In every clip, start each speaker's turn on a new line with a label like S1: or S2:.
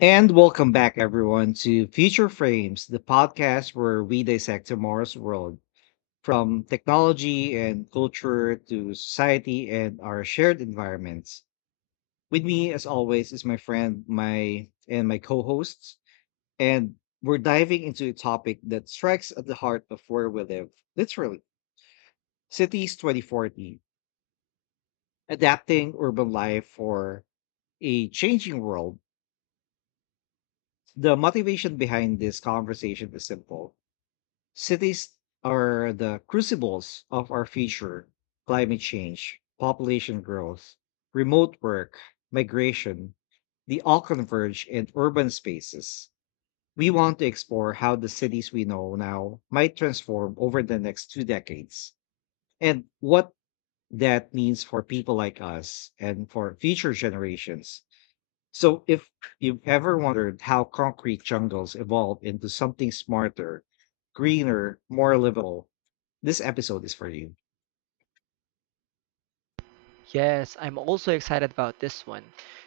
S1: And welcome back, everyone, to Future Frames, the podcast where we dissect tomorrow's world from technology and culture to society and our shared environments. With me, as always, is my co-hosts, and we're diving into a topic that strikes at the heart of where we live, literally, cities 2040, adapting urban life for a changing world. The motivation behind this conversation is simple. Cities are the crucibles of our future. Climate change, population growth, remote work, migration, they all converge in urban spaces. We want to explore how the cities we know now might transform over the next two decades and what that means for people like us and for future generations. So, if you've ever wondered how concrete jungles evolved into something smarter, greener, more livable, this episode is for you.
S2: Yes, I'm also excited about this one.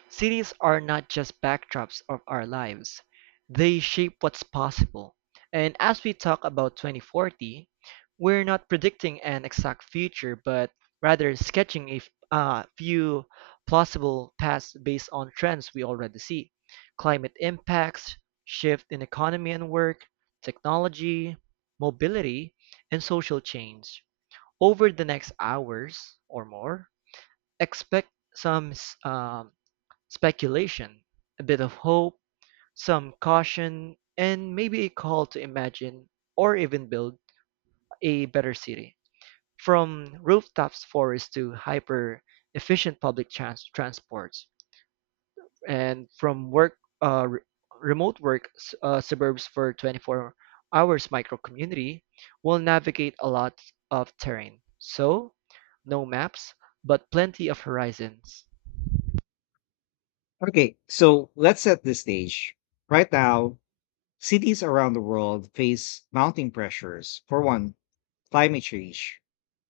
S2: Cities are not just backdrops of our lives, they shape what's possible. And as we talk about 2040, we're not predicting an exact future, but rather sketching a few plausible paths based on trends we already see: climate impacts, shift in economy and work, technology, mobility, and social change. Over the next hours or more, expect speculation, a bit of hope, some caution, and maybe a call to imagine or even build a better city. From rooftops forests to hyper efficient public transports, and from remote work suburbs for 24 hours micro community will navigate a lot of terrain. So, no maps, but plenty of horizons.
S1: Okay, so let's set the stage. Right now, cities around the world face mounting pressures. For one, climate change,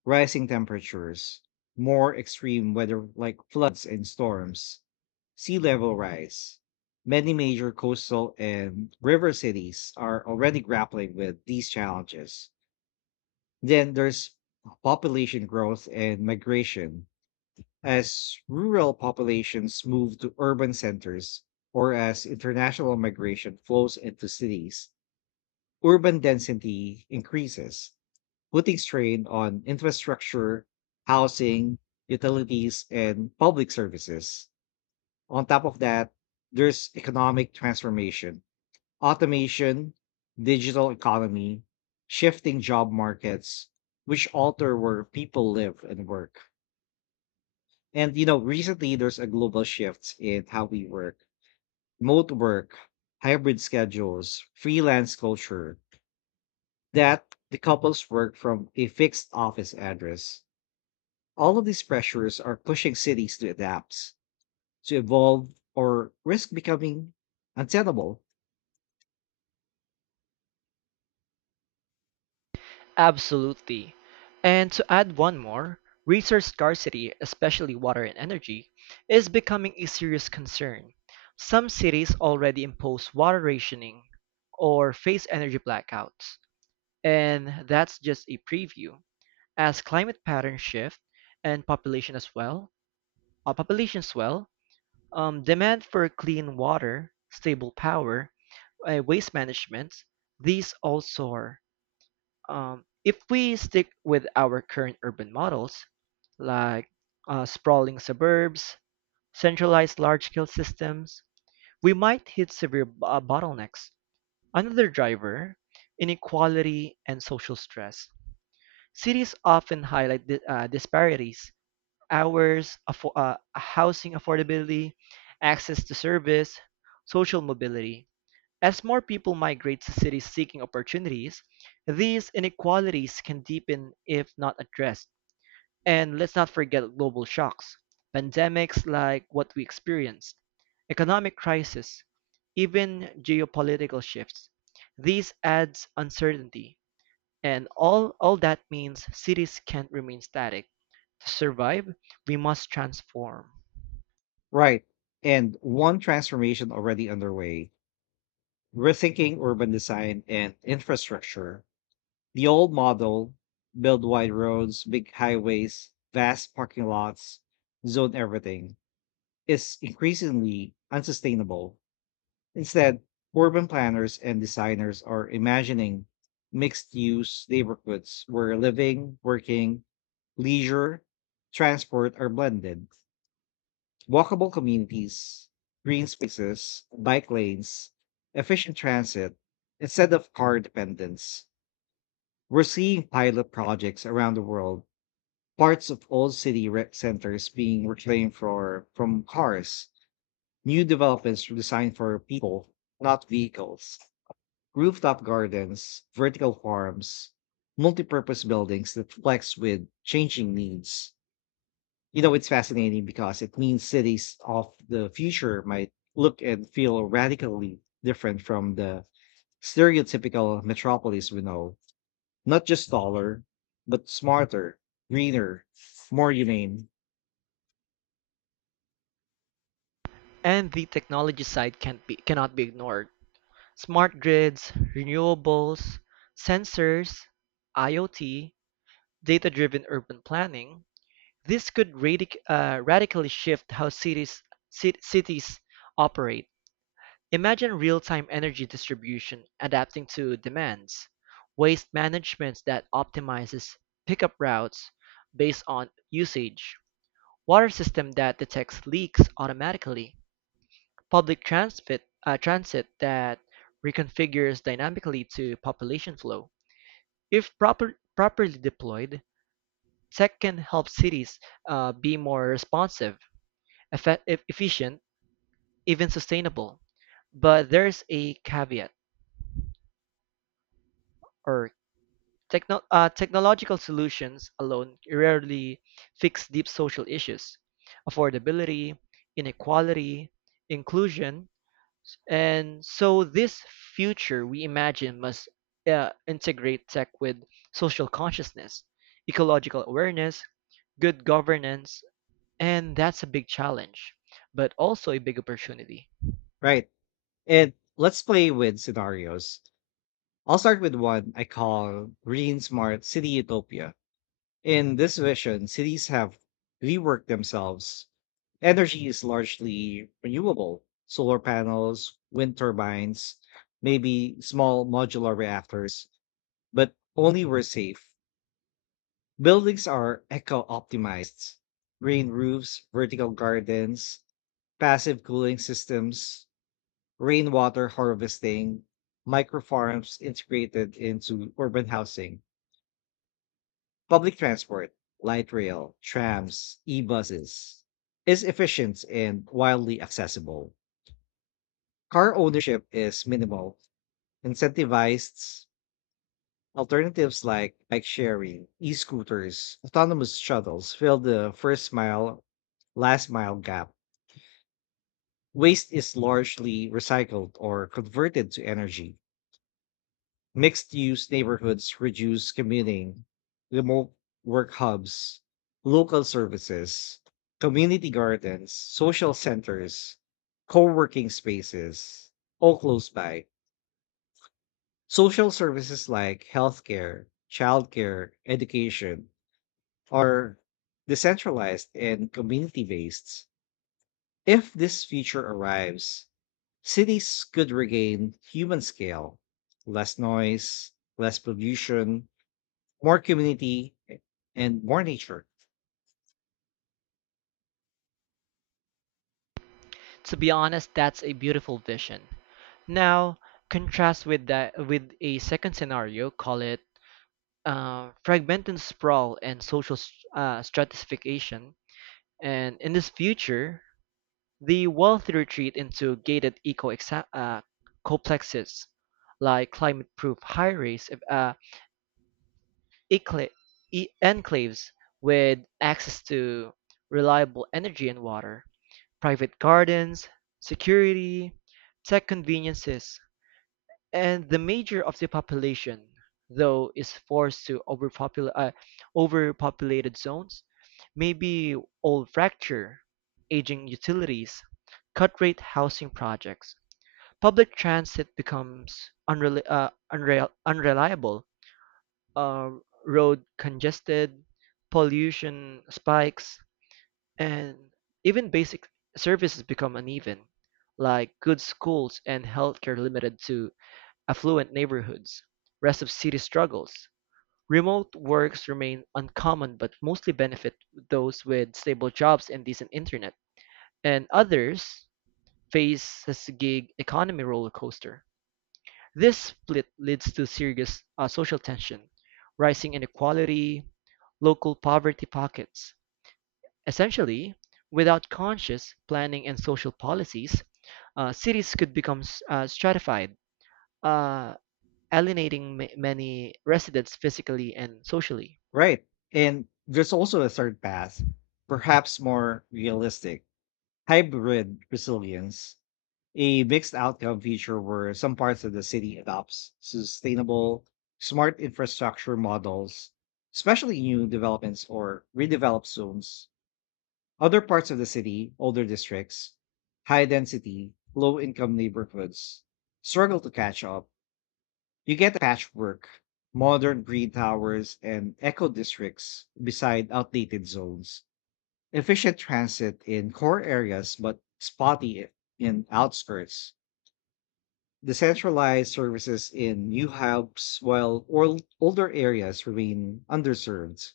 S1: rising temperatures, more extreme weather like floods and storms, sea level rise. Many major coastal and river cities are already grappling with these challenges. Then there's population growth and migration. As rural populations move to urban centers or as international migration flows into cities, urban density increases, putting strain on infrastructure, housing, utilities, and public services. On top of that, there's economic transformation, automation, digital economy, shifting job markets, which alter where people live and work. And you know, recently there's a global shift in how we work, remote work, hybrid schedules, freelance culture that decouples work from a fixed office address. All of these pressures are pushing cities to adapt, to evolve, or risk becoming untenable.
S2: Absolutely. And to add one more, resource scarcity, especially water and energy, is becoming a serious concern. Some cities already impose water rationing or face energy blackouts. And that's just a preview. As climate patterns shift and population as well, population swell, demand for clean water, stable power, waste management, these all soar. If we stick with our current urban models, like sprawling suburbs, centralized large scale systems, we might hit severe bottlenecks. Another driver: inequality and social stress. Cities often highlight disparities, hours, housing affordability, access to service, social mobility. As more people migrate to cities seeking opportunities, these inequalities can deepen if not addressed. And let's not forget global shocks, pandemics like what we experienced, economic crisis, even geopolitical shifts. These adds uncertainty, and all that means cities can't remain static. To survive, we must transform.
S1: Right. And one transformation already underway, rethinking urban design and infrastructure. The old model, build wide roads, big highways, vast parking lots, zone everything, is increasingly unsustainable. Instead, urban planners and designers are imagining mixed use neighborhoods where living, working, leisure, transport are blended. Walkable communities, green spaces, bike lanes, efficient transit, instead of car dependence. We're seeing pilot projects around the world, parts of old centers being reclaimed for, from cars, new developments designed for people, not vehicles. Rooftop gardens, vertical farms, multipurpose buildings that flex with changing needs. You know, it's fascinating because it means cities of the future might look and feel radically different from the stereotypical metropolis we know. Not just taller, but smarter, greener, more humane.
S2: And the technology side can't be, cannot be ignored. Smart grids, renewables, sensors, IoT, data-driven urban planning, this could radically shift how cities operate. Imagine real-time energy distribution adapting to demands, waste management that optimizes pickup routes based on usage, water system that detects leaks automatically, public transit that reconfigures dynamically to population flow. If properly deployed, tech can help cities be more responsive, efficient, even sustainable. But there's a caveat, or technological solutions alone rarely fix deep social issues: affordability, inequality, inclusion. And so this future we imagine must integrate tech with social consciousness, ecological awareness, good governance. And that's a big challenge, but also a big opportunity.
S1: Right. And let's play with scenarios. I'll start with one I call Green Smart City Utopia. In this vision, cities have reworked themselves. Energy is largely renewable, solar panels, wind turbines, maybe small modular reactors, but only where safe. Buildings are eco optimized, green roofs, vertical gardens, passive cooling systems, rainwater harvesting, micro farms integrated into urban housing. Public transport, light rail, trams, e-buses, is efficient and widely accessible. Car ownership is minimal. Incentivized alternatives like bike sharing, e-scooters, autonomous shuttles fill the first mile, last mile gap. Waste is largely recycled or converted to energy. Mixed use neighborhoods reduce commuting, remote work hubs, local services, community gardens, social centers, co working spaces, all close by. Social services like healthcare, childcare, education are decentralized and community based. If this future arrives, cities could regain human scale, less noise, less pollution, more community and more nature.
S2: To be honest, that's a beautiful vision. Now, contrast with that with a second scenario, call it fragmented sprawl and social stratification. And in this future, the wealthy retreat into gated complexes like climate-proof high-rise ecla- enclaves with access to reliable energy and water. Private gardens, security, tech conveniences, and the major of the population, though, is forced to overpopulated zones, maybe old fracture, aging utilities, cut-rate housing projects. Public transit becomes unreliable, uh, road congested, pollution spikes, and even basic services become uneven, like good schools and healthcare limited to affluent neighborhoods. Rest of city struggles. Remote works remain uncommon but mostly benefit those with stable jobs and decent internet. And others face this gig economy roller coaster. This split leads to serious social tension, rising inequality, local poverty pockets. Essentially, without conscious planning and social policies, cities could become stratified, uh, alienating many residents physically and socially.
S1: Right. And there's also a third path, perhaps more realistic, hybrid resilience, a mixed outcome feature where some parts of the city adopts sustainable, smart infrastructure models, especially new developments or redeveloped zones. Other parts of the city, older districts, high density, low income neighborhoods struggle to catch up. You get patchwork, modern green towers and eco districts beside outdated zones, efficient transit in core areas but spotty in outskirts, decentralized services in new hubs while older areas remain underserved.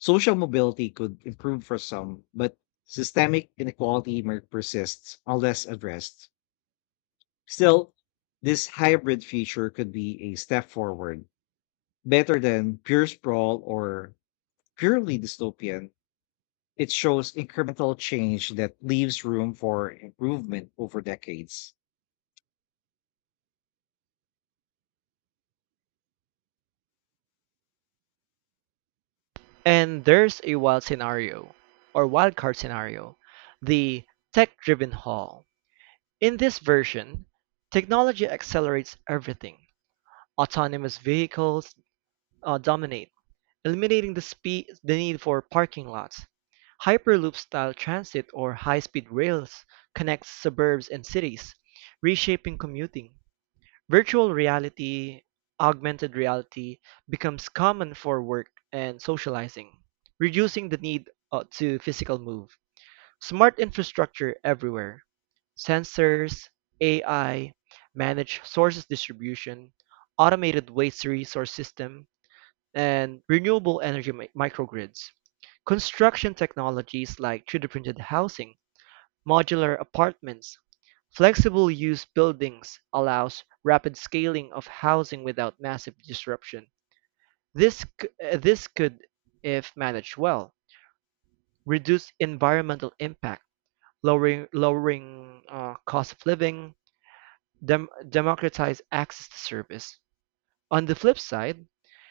S1: Social mobility could improve for some, but systemic inequality may persist unless addressed. Still, this hybrid feature could be a step forward. Better than pure sprawl or purely dystopian, it shows incremental change that leaves room for improvement over decades.
S2: And there's a wild scenario, or wildcard scenario, the tech driven haul. In this version, technology accelerates everything. Autonomous vehicles dominate, eliminating the need for parking lots. Hyperloop-style transit or high-speed rails connects suburbs and cities, reshaping commuting. Virtual reality, augmented reality becomes common for work and socializing, reducing the need to physical move. Smart infrastructure everywhere. Sensors, AI, managed sources distribution, automated waste resource system, and renewable energy microgrids. Construction technologies like 3D printed housing, modular apartments, flexible use buildings allows rapid scaling of housing without massive disruption. This could, if managed well, reduce environmental impact, lowering cost of living, democratize access to service. On the flip side,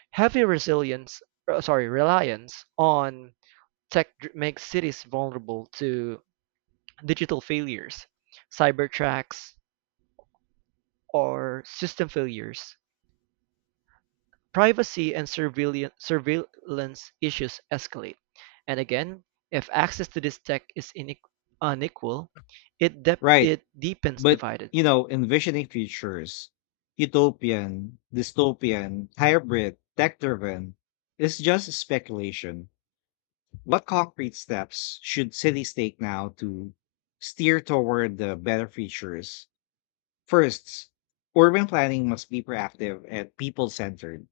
S2: heavy resilience sorry reliance on tech makes cities vulnerable to digital failures, cyber attacks, or system failures. Privacy and surveillance issues escalate, and again, if access to this tech is unequal,
S1: Right.
S2: it deepens
S1: But,
S2: divided.
S1: you know, envisioning futures, utopian, dystopian, hybrid, tech driven, is just speculation. What concrete steps should cities take now to steer toward the better futures? First, urban planning must be proactive and people centered,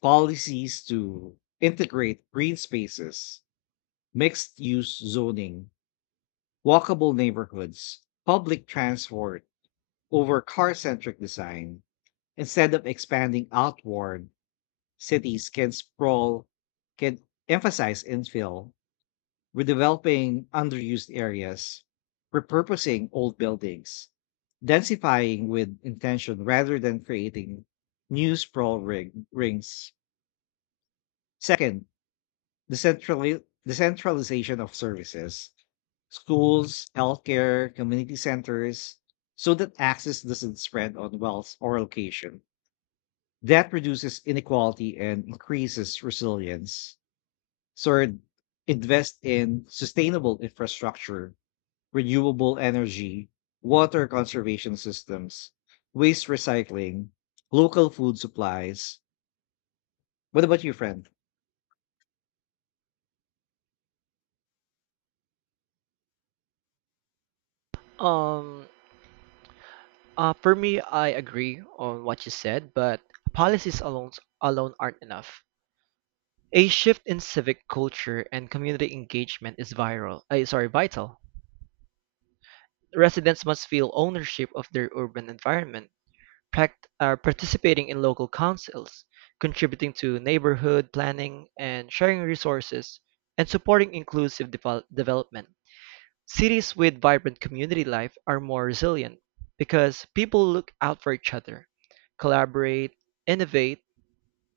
S1: policies to integrate green spaces, mixed use zoning, walkable neighborhoods, public transport over car centric design. Instead of expanding outward, cities can sprawl, can emphasize infill, redeveloping underused areas, repurposing old buildings, densifying with intention rather than creating new rings. Second, the centralization of services, schools, healthcare, community centers, so that access doesn't spread on wealth or location. That reduces inequality and increases resilience. Third, invest in sustainable infrastructure, renewable energy, water conservation systems, waste recycling, local food supplies. What about you, friend?
S2: Um, for me, I agree on what you said, but policies alone aren't enough. A shift in civic culture and community engagement is vital. Residents must feel ownership of their urban environment, participating in local councils, contributing to neighborhood planning and sharing resources, and supporting inclusive development. Cities with vibrant community life are more resilient because people look out for each other, collaborate, innovate.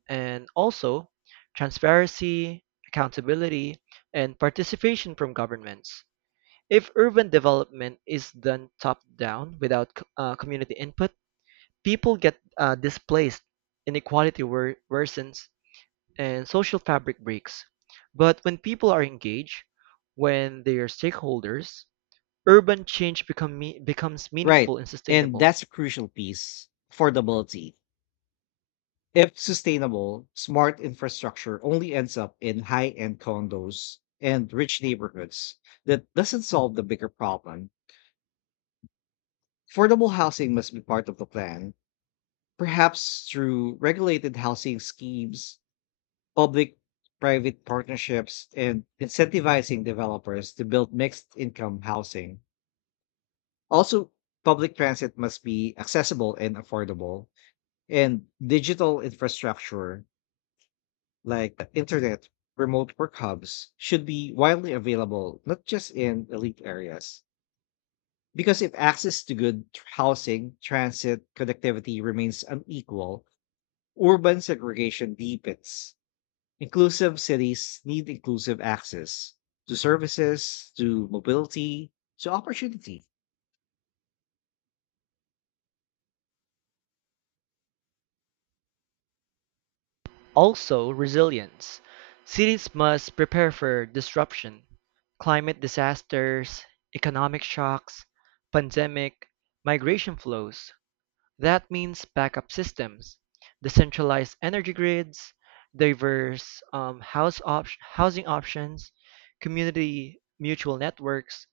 S2: And also, transparency, accountability, and participation from governments. If urban development is done top down without community input, people get displaced, inequality worsens, and social fabric breaks. But when people are engaged, when they are stakeholders, urban change becomes
S1: Right.
S2: meaningful and
S1: And
S2: sustainable.
S1: that's a crucial piece, affordability. If sustainable, smart infrastructure only ends up in high end condos and rich neighborhoods, that doesn't solve the bigger problem. Affordable housing must be part of the plan, perhaps through regulated housing schemes, public private partnerships, and incentivizing developers to build mixed income housing. Also, public transit must be accessible and affordable, and digital infrastructure like the internet, remote work hubs should be widely available, not just in elite areas. Because if access to good housing, transit, connectivity remains unequal, urban segregation deepens. Inclusive cities need inclusive access to services, to mobility, to opportunity.
S2: Also, resilience. Cities must prepare for disruption: climate disasters, economic shocks, pandemic, migration flows. That means backup systems, decentralized energy grids, diverse housing options, community mutual networks,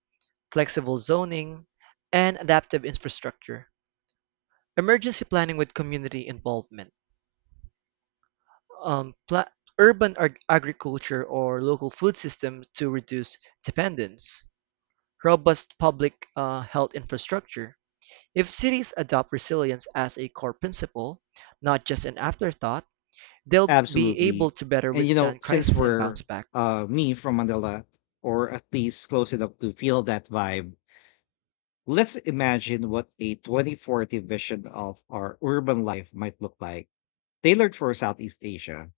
S2: flexible zoning, and adaptive infrastructure. Emergency planning with community involvement. um, pla- Urban agriculture or local food system to reduce dependence, robust public health infrastructure. If cities adopt resilience as a core principle, not just an afterthought, they'll be able
S1: Absolutely.
S2: to better
S1: And you know,
S2: withstand
S1: since
S2: crisis and
S1: we're
S2: bounce back.
S1: me from Manila, or at least close enough to feel that vibe, let's imagine what a 2040 vision of our urban life might look like, tailored for Southeast Asia.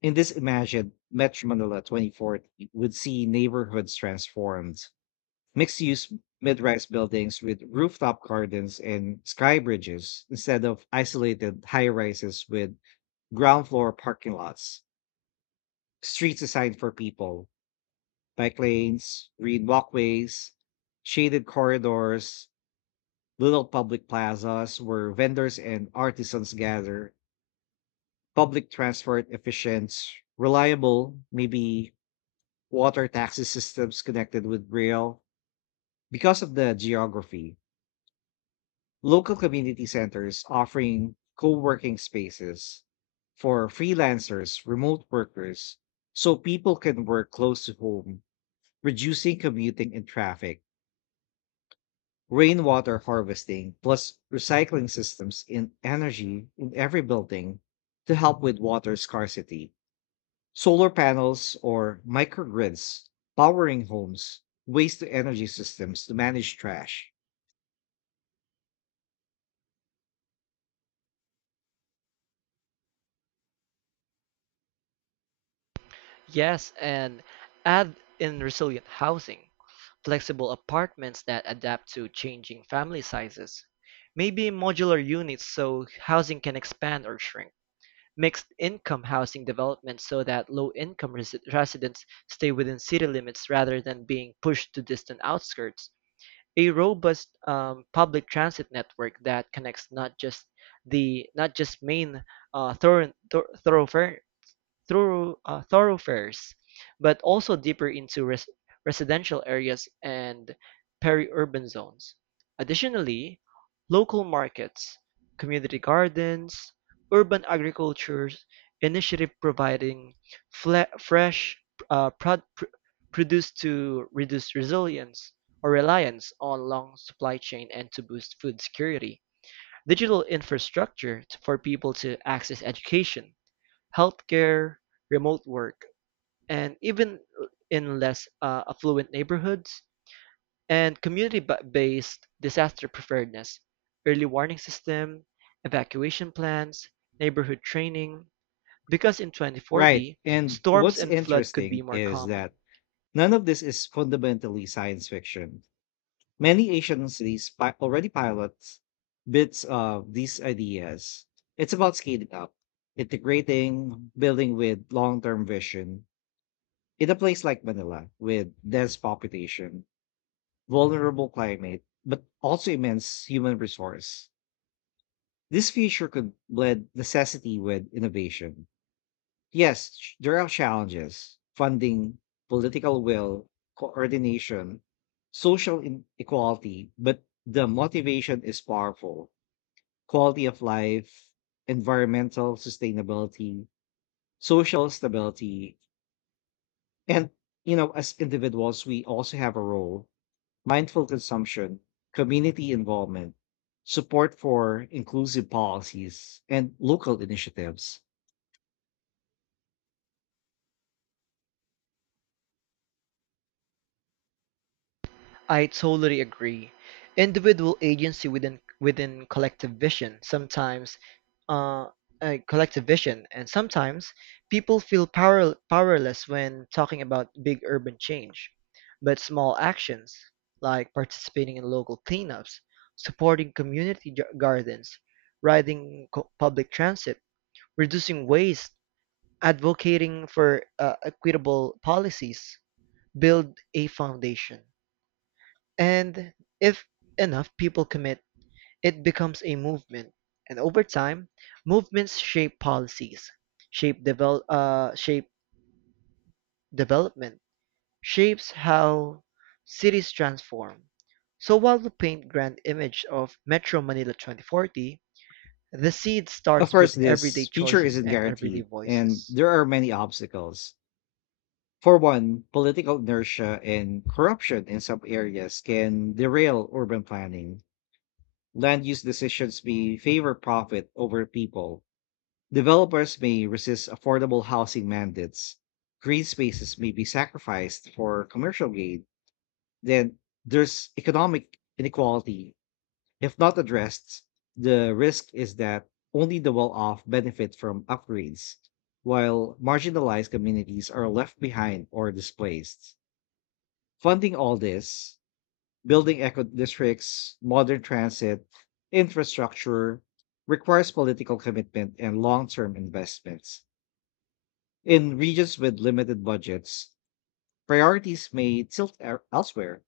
S1: In this imagined Metro Manila 2040 would see neighborhoods transformed, mixed-use mid-rise buildings with rooftop gardens and sky bridges instead of isolated high-rises with ground floor parking lots, streets designed for people, bike lanes, green walkways, shaded corridors, little public plazas where vendors and artisans gather, public transport efficient, reliable, maybe water taxi systems connected with rail. Because of the geography, local community centers offering co-working spaces for freelancers, remote workers, so people can work close to home, reducing commuting and traffic. Rainwater harvesting plus recycling systems in energy in every building to help with water scarcity, solar panels or microgrids powering homes, waste to energy systems to manage trash.
S2: Yes, and add in resilient housing, flexible apartments that adapt to changing family sizes, maybe modular units so housing can expand or shrink. Mixed-income housing developments so that low-income residents stay within city limits rather than being pushed to distant outskirts. A robust public transit network that connects not just main uh, thorough, thor- thoroughfare thoroughfares, but also deeper into residential areas and peri-urban zones. Additionally, local markets, community gardens, urban agriculture initiative providing fresh uh, prod- pr- produce to reduce resilience or reliance on long supply chain and to boost food security. Digital infrastructure for people to access education, healthcare, remote work, and even in less affluent neighborhoods, and community-based disaster preparedness, early warning system, evacuation plans, neighborhood training. Because in
S1: Right.
S2: 2040,
S1: And
S2: storms
S1: what's
S2: and flood could be
S1: interesting
S2: more
S1: is
S2: common.
S1: that none of this is fundamentally science fiction. Many Asian cities already pilot bits of these ideas. It's about scaling up, integrating, building with long term vision. In a place like Manila, with dense population, vulnerable climate, but also immense human resource, this future could blend necessity with innovation. Yes, there are challenges, funding, political will, coordination, social inequality, but the motivation is powerful. Quality of life, environmental sustainability, social stability, and you know, as individuals, we also have a role. Mindful consumption, community involvement, support for inclusive policies, and local initiatives.
S2: I totally agree. Individual agency within collective vision sometimes uh, collective vision and sometimes people feel powerless when talking about big urban change. But small actions like participating in local cleanups, supporting community gardens, riding public transit, reducing waste, advocating for equitable policies build a foundation. And if enough people commit, it becomes a movement. And over time, movements shape policies, shape development, shapes how cities transform. So while we paint grand image of Metro Manila 2040, the seed
S1: Of
S2: starts
S1: course,
S2: with everyday
S1: this feature
S2: choices
S1: isn't
S2: and everyday
S1: guaranteed, and
S2: voices.
S1: there are many obstacles. For one, political inertia and corruption in some areas can derail urban planning. Land use decisions may favor profit over people. Developers may resist affordable housing mandates. Green spaces may be sacrificed for commercial gain. Then there's economic inequality. If not addressed, the risk is that only the well off benefit from upgrades, while marginalized communities are left behind or displaced. Funding all this, building eco districts, modern transit, infrastructure, requires political commitment and long term investments. In regions with limited budgets, priorities may tilt elsewhere.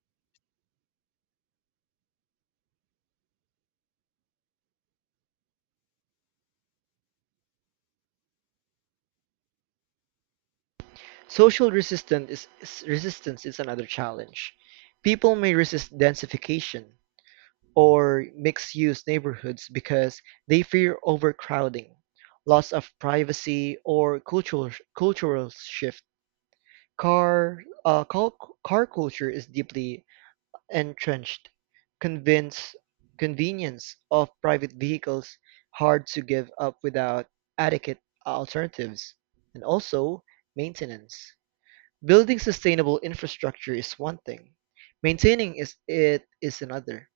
S2: Social resistance is another challenge. People may resist densification, or mixed-use neighborhoods because they fear overcrowding, loss of privacy, or cultural shift. Car uh, car, Car culture is deeply entrenched. Convince Convenience of private vehicles hard to give up without adequate alternatives, and also maintenance. Building sustainable infrastructure is one thing. Maintaining is it is another.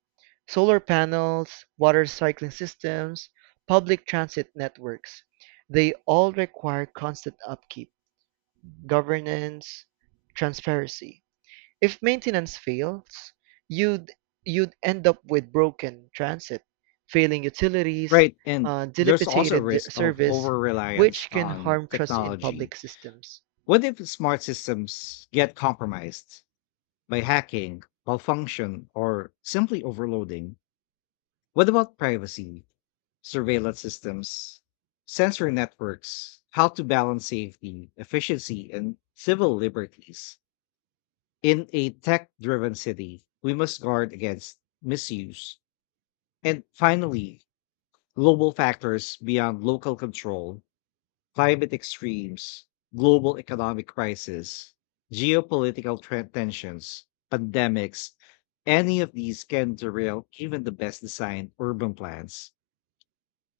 S2: Solar panels, water cycling systems, public transit networks, they all require constant upkeep, governance, transparency. If maintenance fails, you'd you'd end up with broken transit, failing utilities,
S1: Right. And there's also a
S2: dilapidated
S1: risk of
S2: service,
S1: over reliance
S2: which can
S1: on
S2: harm trust in
S1: technology.
S2: public systems.
S1: What if smart systems get compromised by hacking, malfunction, or simply overloading? What about privacy, surveillance systems, sensor networks, how to balance safety, efficiency, and civil liberties? In a tech driven city, we must guard against misuse. And finally, global factors beyond local control, climate extremes, global economic crisis, geopolitical tensions, pandemics, any of these can derail even the best designed urban plans.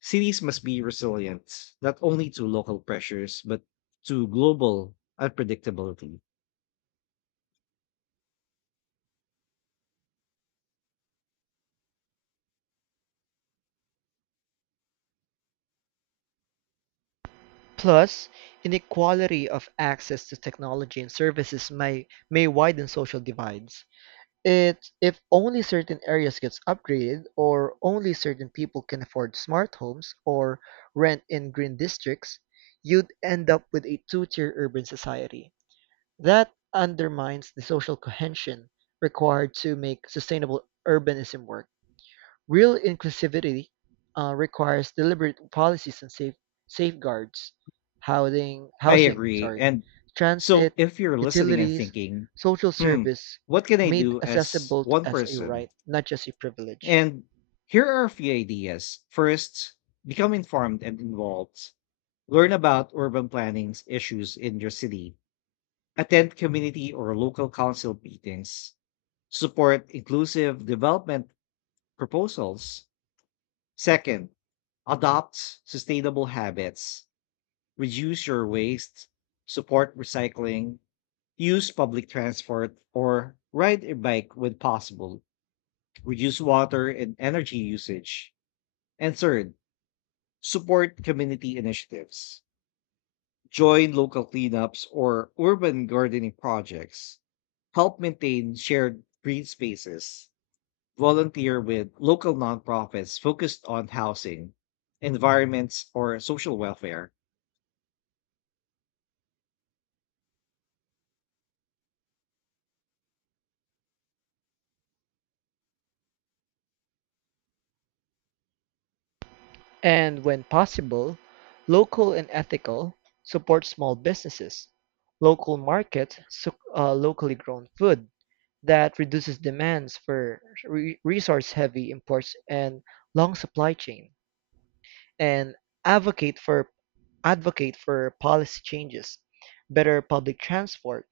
S1: Cities must be resilient, not only to local pressures, but to global unpredictability.
S2: Plus, inequality of access to technology and services may widen social divides. It's if only certain areas gets upgraded or only certain people can afford smart homes or rent in green districts, you'd end up with a two-tier urban society. That undermines the social cohesion required to make sustainable urbanism work. Real inclusivity requires deliberate policies and safeguards, housing,
S1: I
S2: housing,
S1: agree.
S2: sorry,
S1: And
S2: transit,
S1: so if you're listening and
S2: utilities,
S1: thinking,
S2: social
S1: hmm,
S2: service,
S1: what can I
S2: made
S1: do as
S2: accessible
S1: one
S2: as a right,
S1: person?
S2: not just a privilege.
S1: And here are a few ideas. First, become informed and involved. Learn about urban planning issues in your city. Attend community or local council meetings. Support inclusive development proposals. Second, adopt sustainable habits. Reduce your waste. Support recycling. Use public transport or ride a bike when possible. Reduce water and energy usage. And third, support community initiatives. Join local cleanups or urban gardening projects. Help maintain shared green spaces. Volunteer with local nonprofits focused on housing, environments, or social welfare.
S2: And when possible, local and ethical, support small businesses, local markets, so, locally grown food that reduces demands for resource-heavy imports and long supply chain, and advocate for advocate for policy changes, better public transport,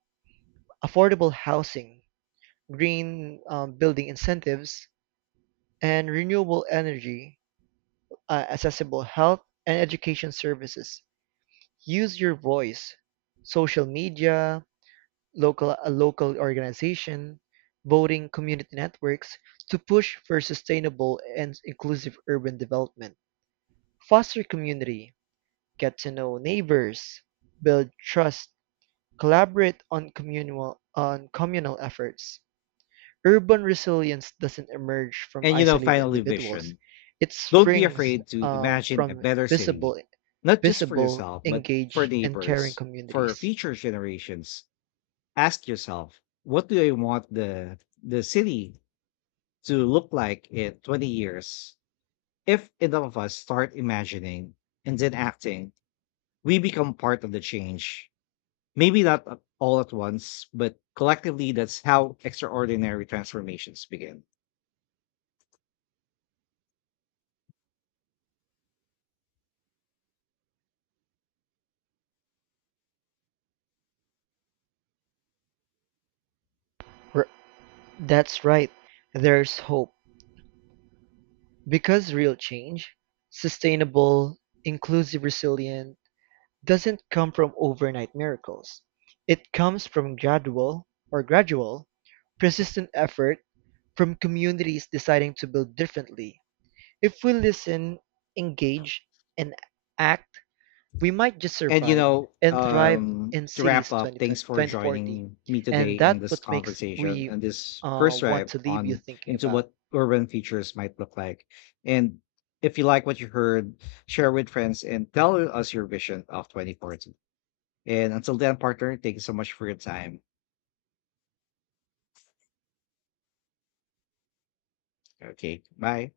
S2: affordable housing, green building incentives, and renewable energy, accessible health and education services. Use your voice, social media, local organization, voting community networks to push for sustainable and inclusive urban development. Foster community. Get to know neighbors. Build trust. Collaborate on communal efforts. Urban resilience doesn't emerge from
S1: And, you know,
S2: isolated
S1: finally,
S2: individuals.
S1: vision.
S2: It
S1: Don't be
S2: springs
S1: afraid to imagine a
S2: from
S1: better
S2: visible,
S1: city, not just for
S2: visible,
S1: yourself, but for
S2: engaged, and caring
S1: neighbors, for
S2: communities.
S1: future generations. Ask yourself, what do I want the city to look like in 20 years? If enough of us start imagining and then acting, we become part of the change. Maybe not all at once, but collectively, that's how extraordinary transformations begin.
S2: R- That's right. There's hope because real change, sustainable, inclusive, resilient, doesn't come from overnight miracles; it comes from gradual, persistent effort, from communities deciding to build differently. If we listen, engage, and act, we might just
S1: And you
S2: survive
S1: know,
S2: and thrive in
S1: to wrap
S2: cities
S1: up, thanks
S2: 2020,
S1: for
S2: 2040.
S1: joining me today
S2: And
S1: in
S2: that's
S1: this
S2: what makes
S1: conversation
S2: we
S1: and this first
S2: want
S1: drive
S2: to leave you
S1: on
S2: thinking
S1: into
S2: about.
S1: what urban features might look like. And if you like what you heard, share with friends and tell us your vision of 2040. And until then, partner, thank you so much for your time. Okay, bye.